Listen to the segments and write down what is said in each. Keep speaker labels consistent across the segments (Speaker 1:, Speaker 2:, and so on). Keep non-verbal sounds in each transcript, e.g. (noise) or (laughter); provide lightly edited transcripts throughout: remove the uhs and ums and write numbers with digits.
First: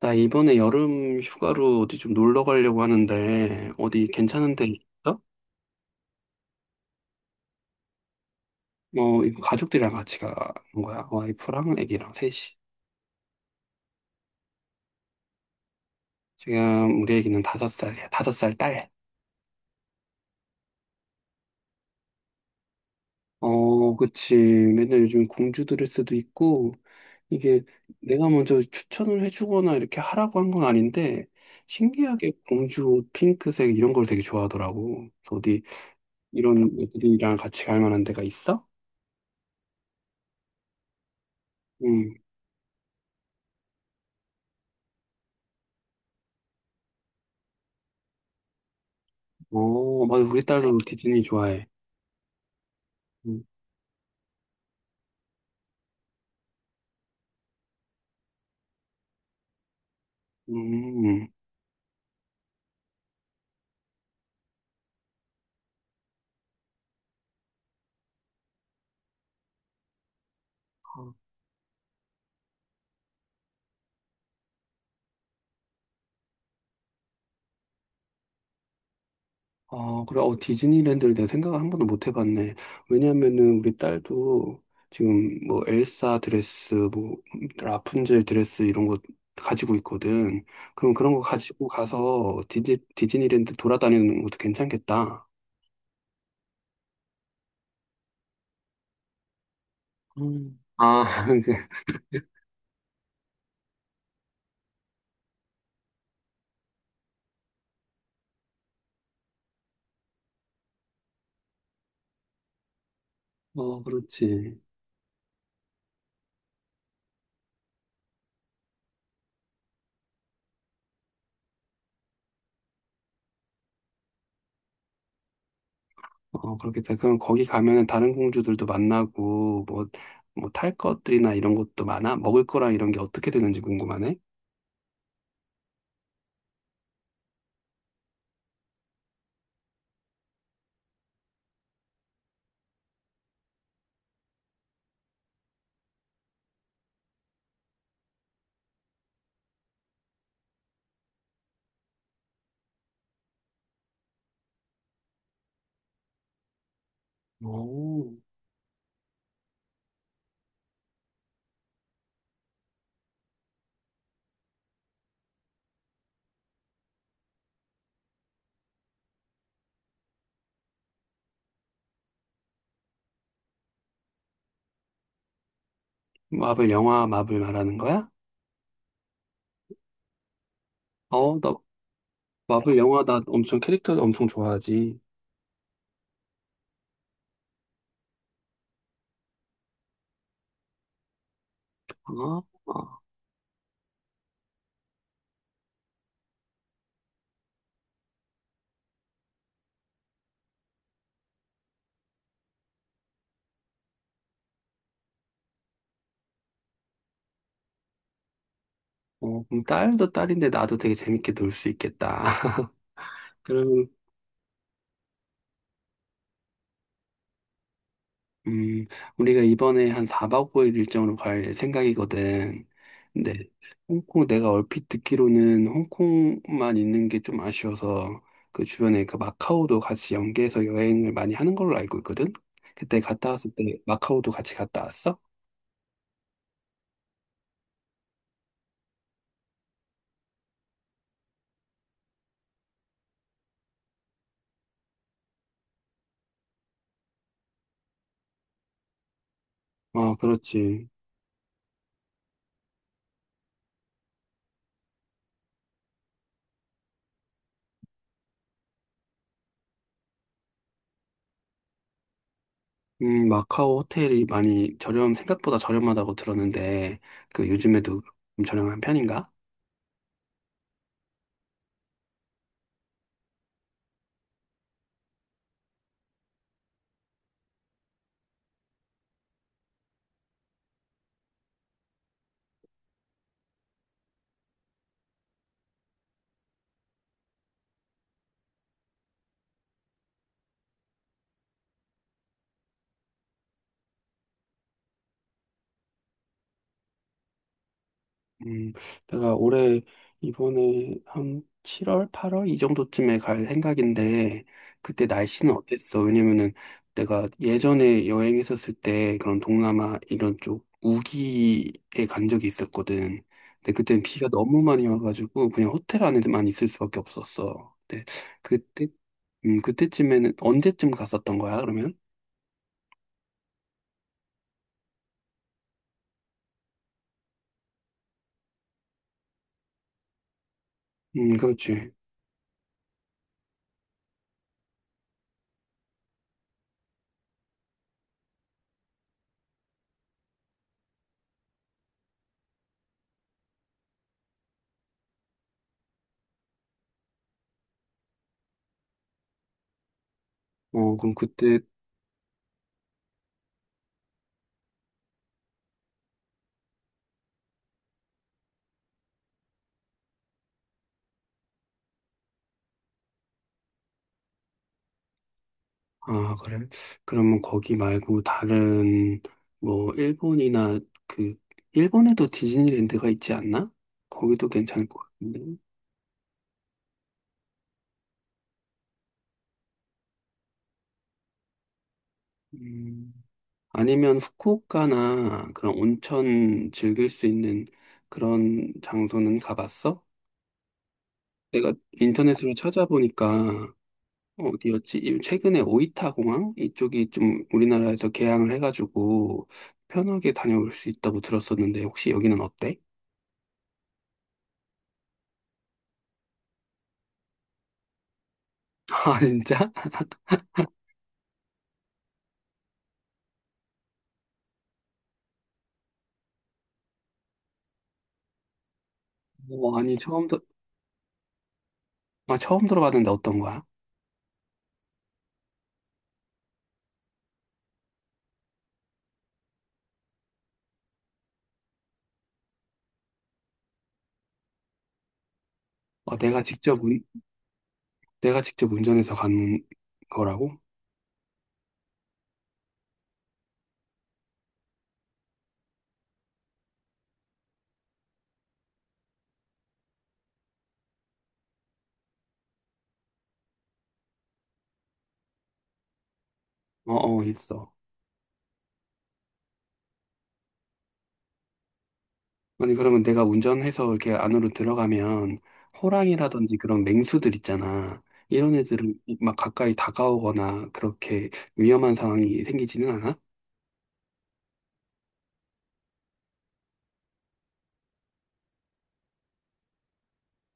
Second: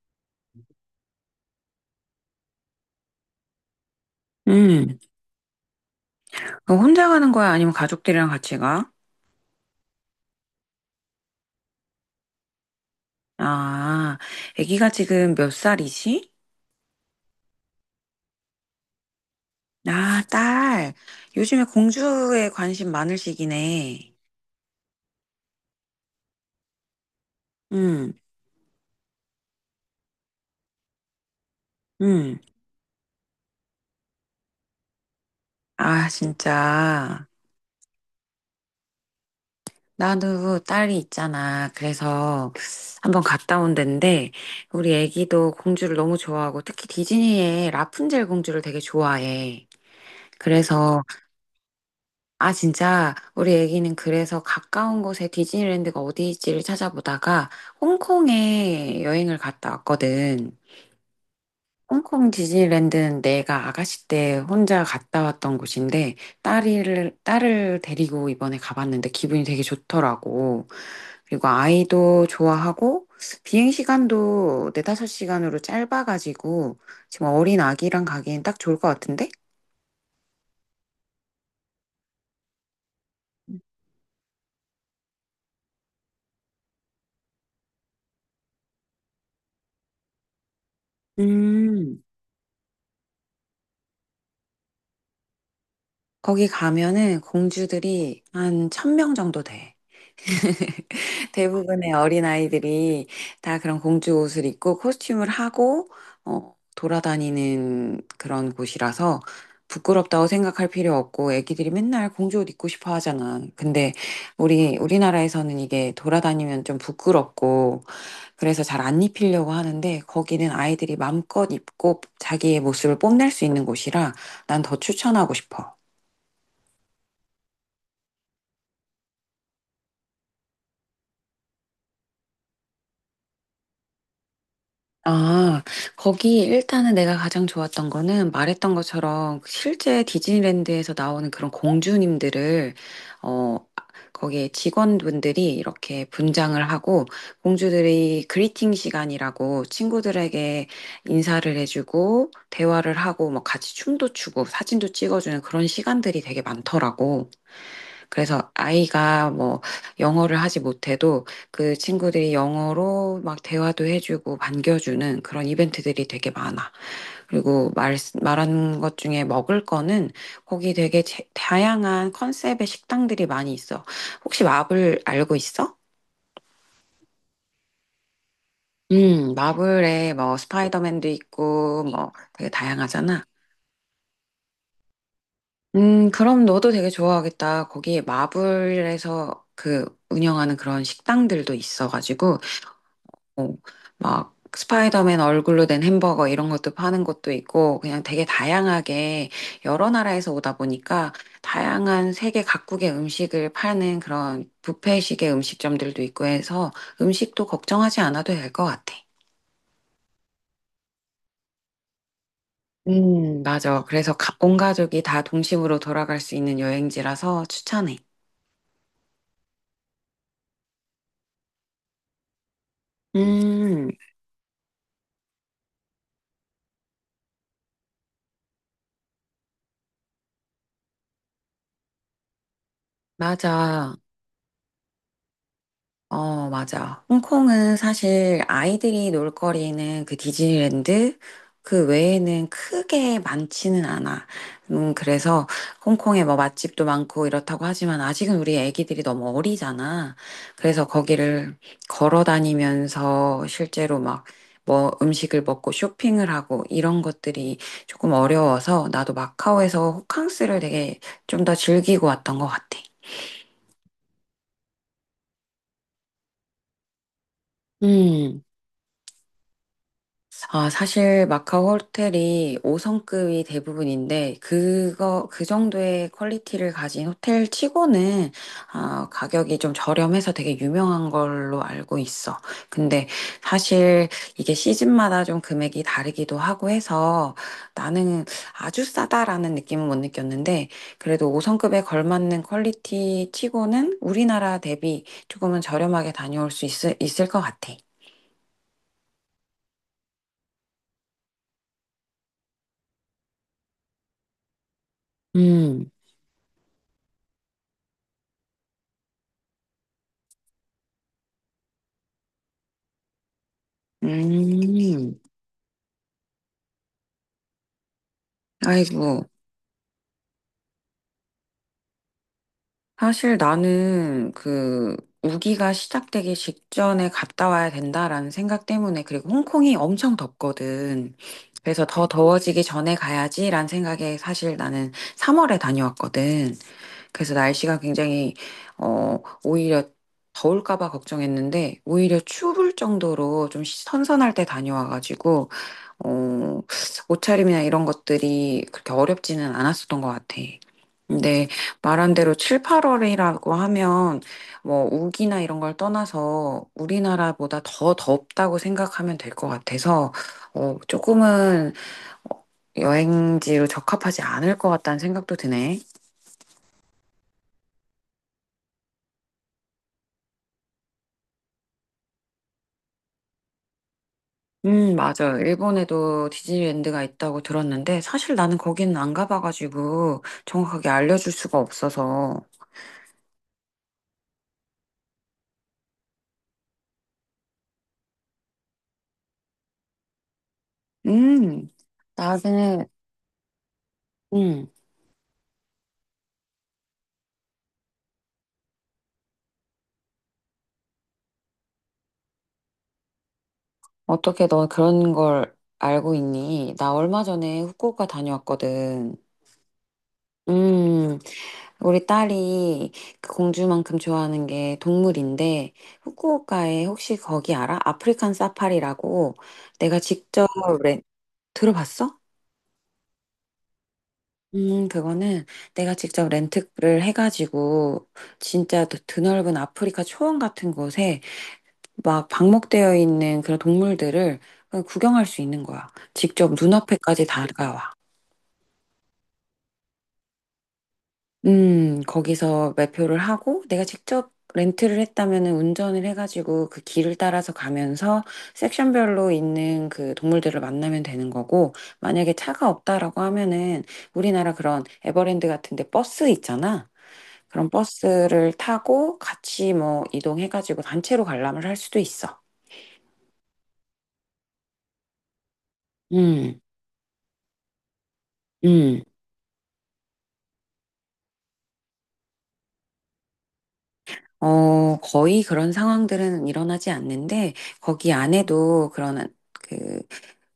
Speaker 1: 나 이번에 여름 휴가로 어디 좀 놀러 가려고 하는데, 어디 괜찮은 데
Speaker 2: 음,
Speaker 1: 있어?
Speaker 2: 그럼 혼자 가는 거야? 아니면 가족들이랑 같이 가?
Speaker 1: 어, 이거 가족들이랑 같이 가는 거야. 와이프랑 애기랑 셋이.
Speaker 2: 아, 아기가 지금 몇 살이지?
Speaker 1: 지금 우리 애기는 다섯 살이야. 다섯 살 딸.
Speaker 2: 아, 딸. 요즘에 공주에 관심 많을
Speaker 1: 어,
Speaker 2: 시기네.
Speaker 1: 그치. 맨날 요즘 공주 드레스도 있고, 이게
Speaker 2: 음,
Speaker 1: 내가 먼저 추천을 해주거나 이렇게 하라고 한 건 아닌데, 신기하게
Speaker 2: 음.
Speaker 1: 공주 옷, 핑크색 이런 걸 되게 좋아하더라고. 그래서 어디
Speaker 2: 아,
Speaker 1: 이런
Speaker 2: 진짜.
Speaker 1: 애들이랑 같이 갈 만한 데가 있어?
Speaker 2: 나도 딸이 있잖아.
Speaker 1: 응.
Speaker 2: 그래서 한번 갔다 온 데인데, 우리 아기도 공주를 너무 좋아하고, 특히 디즈니의 라푼젤 공주를 되게 좋아해.
Speaker 1: 어, 맞아. 우리 딸도
Speaker 2: 그래서
Speaker 1: 디즈니 좋아해.
Speaker 2: 아, 진짜,
Speaker 1: 음,
Speaker 2: 우리 애기는 그래서 가까운 곳에 디즈니랜드가 어디일지를 찾아보다가 홍콩에 여행을 갔다 왔거든.
Speaker 1: 음.
Speaker 2: 홍콩 디즈니랜드는 내가 아가씨 때 혼자 갔다 왔던 곳인데 딸을 데리고 이번에 가봤는데 기분이 되게 좋더라고.
Speaker 1: 아,
Speaker 2: 그리고 아이도 좋아하고 비행 시간도 네다섯 시간으로 짧아가지고 지금 어린 아기랑 가기엔 딱 좋을 것 같은데?
Speaker 1: 아, 그래. 어, 디즈니랜드를 내가 생각을 한 번도 못 해봤네. 왜냐면은 우리 딸도 지금 뭐 엘사 드레스, 뭐 라푼젤 드레스 이런 거 가지고 있거든. 그럼 그런 거 가지고
Speaker 2: 음.
Speaker 1: 가서 디즈니랜드 돌아다니는 것도 괜찮겠다.
Speaker 2: 거기 가면은 공주들이 한 천명 정도 돼.
Speaker 1: 음. 아, (laughs)
Speaker 2: 대부분의 어린아이들이 다 그런 공주 옷을 입고 코스튬을 하고, 돌아다니는 그런 곳이라서 부끄럽다고 생각할 필요 없고, 애기들이 맨날 공주 옷 입고 싶어 하잖아.
Speaker 1: 어,
Speaker 2: 근데
Speaker 1: 그렇지.
Speaker 2: 우리나라에서는 이게 돌아다니면 좀 부끄럽고, 그래서 잘 안 입히려고 하는데, 거기는 아이들이 마음껏 입고 자기의 모습을 뽐낼 수 있는 곳이라 난 더 추천하고 싶어.
Speaker 1: 어, 그렇겠다. 그럼 거기 가면은 다른 공주들도 만나고, 뭐, 뭐 탈 것들이나 이런 것도 많아? 먹을 거랑 이런 게 어떻게 되는지 궁금하네?
Speaker 2: 아, 거기 일단은 내가 가장 좋았던 거는 말했던 것처럼 그 실제 디즈니랜드에서 나오는 그런 공주님들을, 어, 거기에 직원분들이 이렇게 분장을 하고 공주들이 그리팅 시간이라고 친구들에게 인사를 해주고 대화를 하고 뭐 같이 춤도 추고 사진도 찍어주는 그런 시간들이 되게 많더라고.
Speaker 1: 오.
Speaker 2: 그래서 아이가 뭐 영어를 하지 못해도 그 친구들이 영어로 막 대화도 해주고 반겨주는 그런 이벤트들이 되게 많아. 그리고 말한 것 중에 먹을 거는 거기 되게 다양한 컨셉의 식당들이 많이 있어. 혹시 마블 알고 있어?
Speaker 1: 마블 영화 마블 말하는 거야?
Speaker 2: 마블에 뭐 스파이더맨도
Speaker 1: 어, 나
Speaker 2: 있고 뭐 되게
Speaker 1: 마블 영화 나
Speaker 2: 다양하잖아.
Speaker 1: 엄청 캐릭터 엄청 좋아하지.
Speaker 2: 그럼 너도 되게 좋아하겠다. 거기 마블에서 그 운영하는 그런 식당들도 있어가지고
Speaker 1: 어, 어,
Speaker 2: 어, 막 스파이더맨 얼굴로 된 햄버거 이런 것도 파는 곳도 있고 그냥 되게 다양하게 여러 나라에서 오다 보니까 다양한 세계 각국의 음식을 파는 그런 뷔페식의 음식점들도 있고 해서 음식도 걱정하지 않아도 될 것 같아.
Speaker 1: 어, 그럼 딸도 딸인데 나도 되게 재밌게 놀 수 있겠다. (laughs)
Speaker 2: 맞아.
Speaker 1: 그러면
Speaker 2: 그래서 온 가족이 다 동심으로 돌아갈 수 있는 여행지라서 추천해.
Speaker 1: 음, 우리가 이번에 한 4박 5일 일정으로 갈 생각이거든. 근데
Speaker 2: 음,
Speaker 1: 홍콩 내가 얼핏 듣기로는 홍콩만 있는 게 좀 아쉬워서 그 주변에 그 마카오도 같이 연계해서 여행을 많이 하는 걸로 알고 있거든. 그때 갔다 왔을 때
Speaker 2: 맞아.
Speaker 1: 마카오도 같이 갔다 왔어?
Speaker 2: 어, 맞아. 홍콩은 사실 아이들이 놀 거리는 그 디즈니랜드 그 외에는 크게 많지는 않아. 그래서 홍콩에 뭐 맛집도 많고 이렇다고 하지만 아직은 우리 애기들이 너무 어리잖아.
Speaker 1: 어,
Speaker 2: 그래서
Speaker 1: 그렇지.
Speaker 2: 거기를 걸어 다니면서 실제로 막 뭐 음식을 먹고 쇼핑을 하고 이런 것들이 조금 어려워서 나도 마카오에서 호캉스를 되게 좀 더 즐기고 왔던 것 같아.
Speaker 1: 마카오 호텔이 많이 저렴, 생각보다 저렴하다고 들었는데, 그 요즘에도
Speaker 2: 음.
Speaker 1: 좀 저렴한 편인가?
Speaker 2: 아, 사실 마카오 호텔이 5성급이 대부분인데, 그 정도의 퀄리티를 가진 호텔 치고는, 가격이 좀 저렴해서 되게 유명한 걸로 알고 있어. 근데 사실 이게 시즌마다 좀 금액이 다르기도 하고 해서 나는 아주 싸다라는 느낌은 못 느꼈는데, 그래도 5성급에 걸맞는 퀄리티 치고는 우리나라 대비 조금은 저렴하게 다녀올 수 있을 것 같아.
Speaker 1: 음, 내가 올해 이번에 한 7월, 8월 이 정도쯤에 갈 생각인데 그때 날씨는
Speaker 2: 음,
Speaker 1: 어땠어? 왜냐면은 내가 예전에 여행했었을 때 그런 동남아 이런 쪽 우기에 간 적이 있었거든. 근데 그때는 비가 너무 많이
Speaker 2: 음.
Speaker 1: 와가지고 그냥 호텔 안에만 있을 수밖에 없었어. 근데 그때
Speaker 2: 아이고,
Speaker 1: 그때쯤에는 언제쯤 갔었던 거야, 그러면?
Speaker 2: 사실 나는 그 우기가 시작되기 직전에 갔다 와야 된다라는 생각 때문에 그리고 홍콩이 엄청 덥거든. 그래서
Speaker 1: 그렇지.
Speaker 2: 더 더워지기 전에 가야지라는 생각에 사실 나는 3월에 다녀왔거든. 그래서 날씨가 굉장히 어 오히려 더울까 봐 걱정했는데 오히려 추울 정도로 좀 선선할 때 다녀와가지고 어 옷차림이나 이런 것들이 그렇게 어렵지는 않았었던 것 같아.
Speaker 1: 어, 그럼
Speaker 2: 근데
Speaker 1: 그때
Speaker 2: 말한 대로 7, 8월이라고 하면 뭐 우기나 이런 걸 떠나서 우리나라보다 더 덥다고 생각하면 될 것 같아서 조금은 어, 여행지로 적합하지 않을 것 같다는 생각도 드네.
Speaker 1: 아, 그래? 그러면 거기 말고 다른, 뭐, 일본이나 그, 일본에도 디즈니랜드가 있지 않나? 거기도 괜찮을 것
Speaker 2: 맞아요.
Speaker 1: 같은데.
Speaker 2: 일본에도 디즈니랜드가 있다고 들었는데, 사실 나는 거기는 안 가봐가지고, 정확하게 알려줄 수가 없어서.
Speaker 1: 음, 아니면 후쿠오카나 그런 온천 즐길 수 있는 그런 장소는 가봤어?
Speaker 2: 음,
Speaker 1: 내가 인터넷으로
Speaker 2: 나는,
Speaker 1: 찾아보니까
Speaker 2: 음,
Speaker 1: 어디였지? 이- 최근에 오이타 공항? 이쪽이 좀 우리나라에서 개항을 해가지고 편하게 다녀올 수 있다고 들었었는데 혹시 여기는 어때?
Speaker 2: 어떻게 너 그런 걸 알고 있니? 나 얼마 전에 후쿠오카
Speaker 1: (laughs)
Speaker 2: 다녀왔거든.
Speaker 1: 아, 진짜?
Speaker 2: 음, 우리 딸이 그 공주만큼 좋아하는 게 동물인데, 후쿠오카에 혹시 거기 알아? 아프리칸 사파리라고
Speaker 1: 어, 아니
Speaker 2: 내가 직접, 렌- 들어봤어?
Speaker 1: 아, 처음 들어봤는데 어떤 거야?
Speaker 2: 그거는 내가 직접 렌트를 해가지고 진짜 드넓은 아프리카 초원 같은 곳에 막 방목되어 있는 그런 동물들을 그냥 구경할 수 있는 거야.
Speaker 1: 어,
Speaker 2: 직접 눈앞에까지 다가와.
Speaker 1: 내가 직접 운전해서 가는 거라고?
Speaker 2: 거기서 매표를 하고 내가 직접 렌트를 했다면은 운전을 해가지고 그 길을 따라서 가면서 섹션별로 있는 그 동물들을 만나면 되는 거고 만약에 차가 없다라고 하면은 우리나라 그런 에버랜드 같은데 버스 있잖아.
Speaker 1: 어, 어,
Speaker 2: 그런
Speaker 1: 있어.
Speaker 2: 버스를 타고 같이 뭐 이동해가지고 단체로 관람을 할 수도 있어.
Speaker 1: 아니 그러면 내가 운전해서 이렇게 안으로 들어가면 호랑이라든지
Speaker 2: 음,
Speaker 1: 그런 맹수들 있잖아. 이런 애들은
Speaker 2: 음.
Speaker 1: 막 가까이 다가오거나 그렇게 위험한 상황이 생기지는 않아?
Speaker 2: 거의 그런 상황들은 일어나지 않는데, 거기 안에도 그런, 그,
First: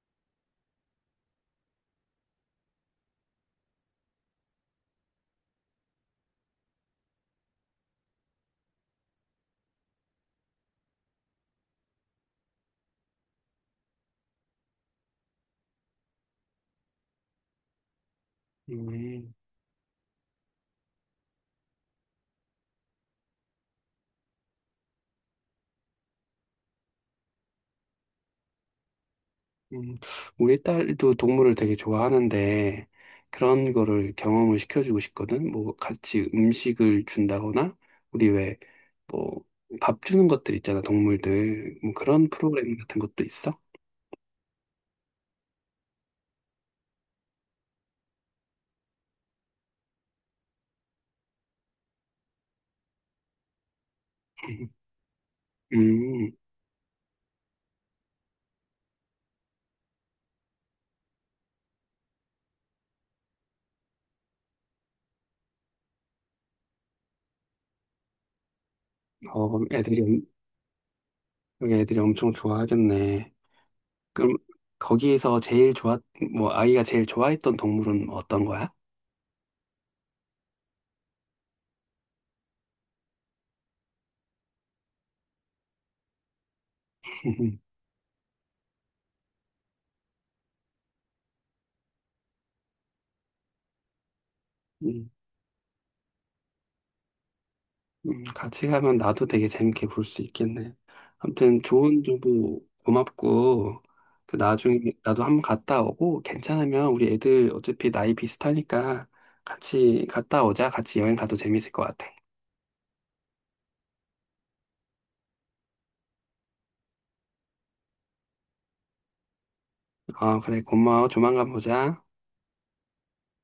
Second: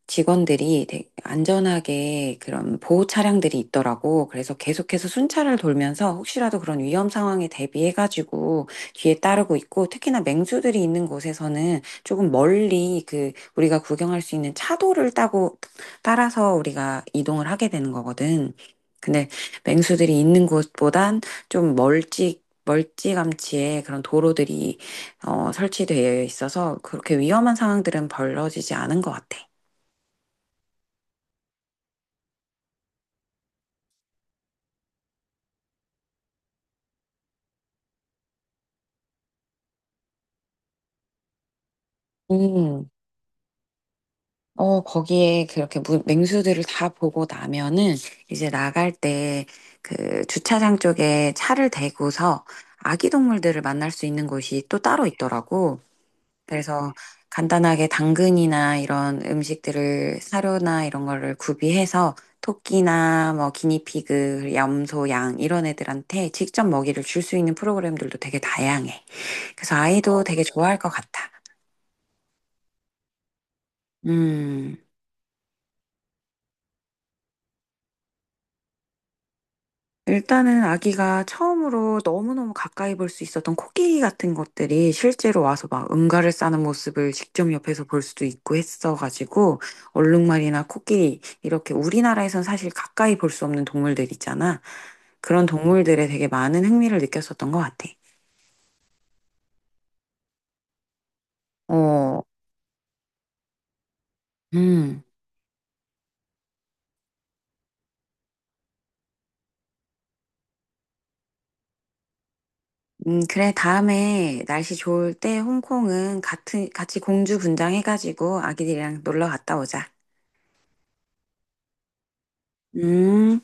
Speaker 2: 직원들이 되게 안전하게 그런 보호 차량들이 있더라고. 그래서 계속해서 순찰을 돌면서 혹시라도 그런 위험 상황에 대비해가지고 뒤에 따르고 있고, 특히나 맹수들이 있는 곳에서는 조금 멀리 그 우리가 구경할 수 있는 차도를 따고 따라서 우리가 이동을 하게 되는 거거든. 근데
Speaker 1: 음,
Speaker 2: 맹수들이 있는 곳보단 좀 멀찍 멀찌감치에 그런 도로들이 설치되어 있어서 그렇게 위험한 상황들은 벌어지지 않은 것 같아.
Speaker 1: 음. 우리 딸도 동물을 되게 좋아하는데 그런 거를 경험을 시켜주고 싶거든. 뭐 같이 음식을 준다거나 우리 왜 뭐, 밥 주는 것들 있잖아, 동물들. 뭐 그런 프로그램
Speaker 2: 음,
Speaker 1: 같은 것도 있어?
Speaker 2: 거기에 그렇게 맹수들을 다 보고 나면은 이제 나갈 때 그 주차장 쪽에 차를 대고서 아기 동물들을 만날 수 있는 곳이 또
Speaker 1: (laughs)
Speaker 2: 따로 있더라고.
Speaker 1: 음,
Speaker 2: 그래서 간단하게 당근이나 이런 음식들을 사료나 이런 거를 구비해서 토끼나 뭐 기니피그, 염소, 양 이런 애들한테 직접 먹이를 줄 수 있는 프로그램들도 되게 다양해.
Speaker 1: 어, 그럼
Speaker 2: 그래서 아이도 되게 좋아할 것 같아.
Speaker 1: 여기 애들이 엄청 좋아하겠네. 그럼
Speaker 2: 음.
Speaker 1: 거기에서 뭐, 아이가 제일 좋아했던 동물은 어떤 거야?
Speaker 2: 일단은 아기가 처음으로 너무너무 가까이 볼 수 있었던 코끼리 같은 것들이 실제로 와서 막 응가를 싸는 모습을 직접
Speaker 1: (laughs)
Speaker 2: 옆에서 볼 수도 있고 했어가지고 얼룩말이나 코끼리 이렇게 우리나라에선 사실 가까이 볼 수 없는 동물들 있잖아.
Speaker 1: 음,
Speaker 2: 그런 동물들에 되게 많은 흥미를 느꼈었던 것 같아.
Speaker 1: 같이 가면 나도 되게 재밌게 볼 수 있겠네. 아무튼 좋은
Speaker 2: 어,
Speaker 1: 정보 고맙고, 그 나중에
Speaker 2: 음.
Speaker 1: 나도 한번 갔다 오고, 괜찮으면 우리 애들 어차피 나이 비슷하니까 같이 갔다 오자. 같이 여행 가도 재밌을 것 같아.
Speaker 2: 그래, 다음에 날씨 좋을 때 홍콩은 같이 공주 분장해가지고 아기들이랑 놀러 갔다 오자.
Speaker 1: 아, 그래, 고마워. 조만간 보자.
Speaker 2: 음.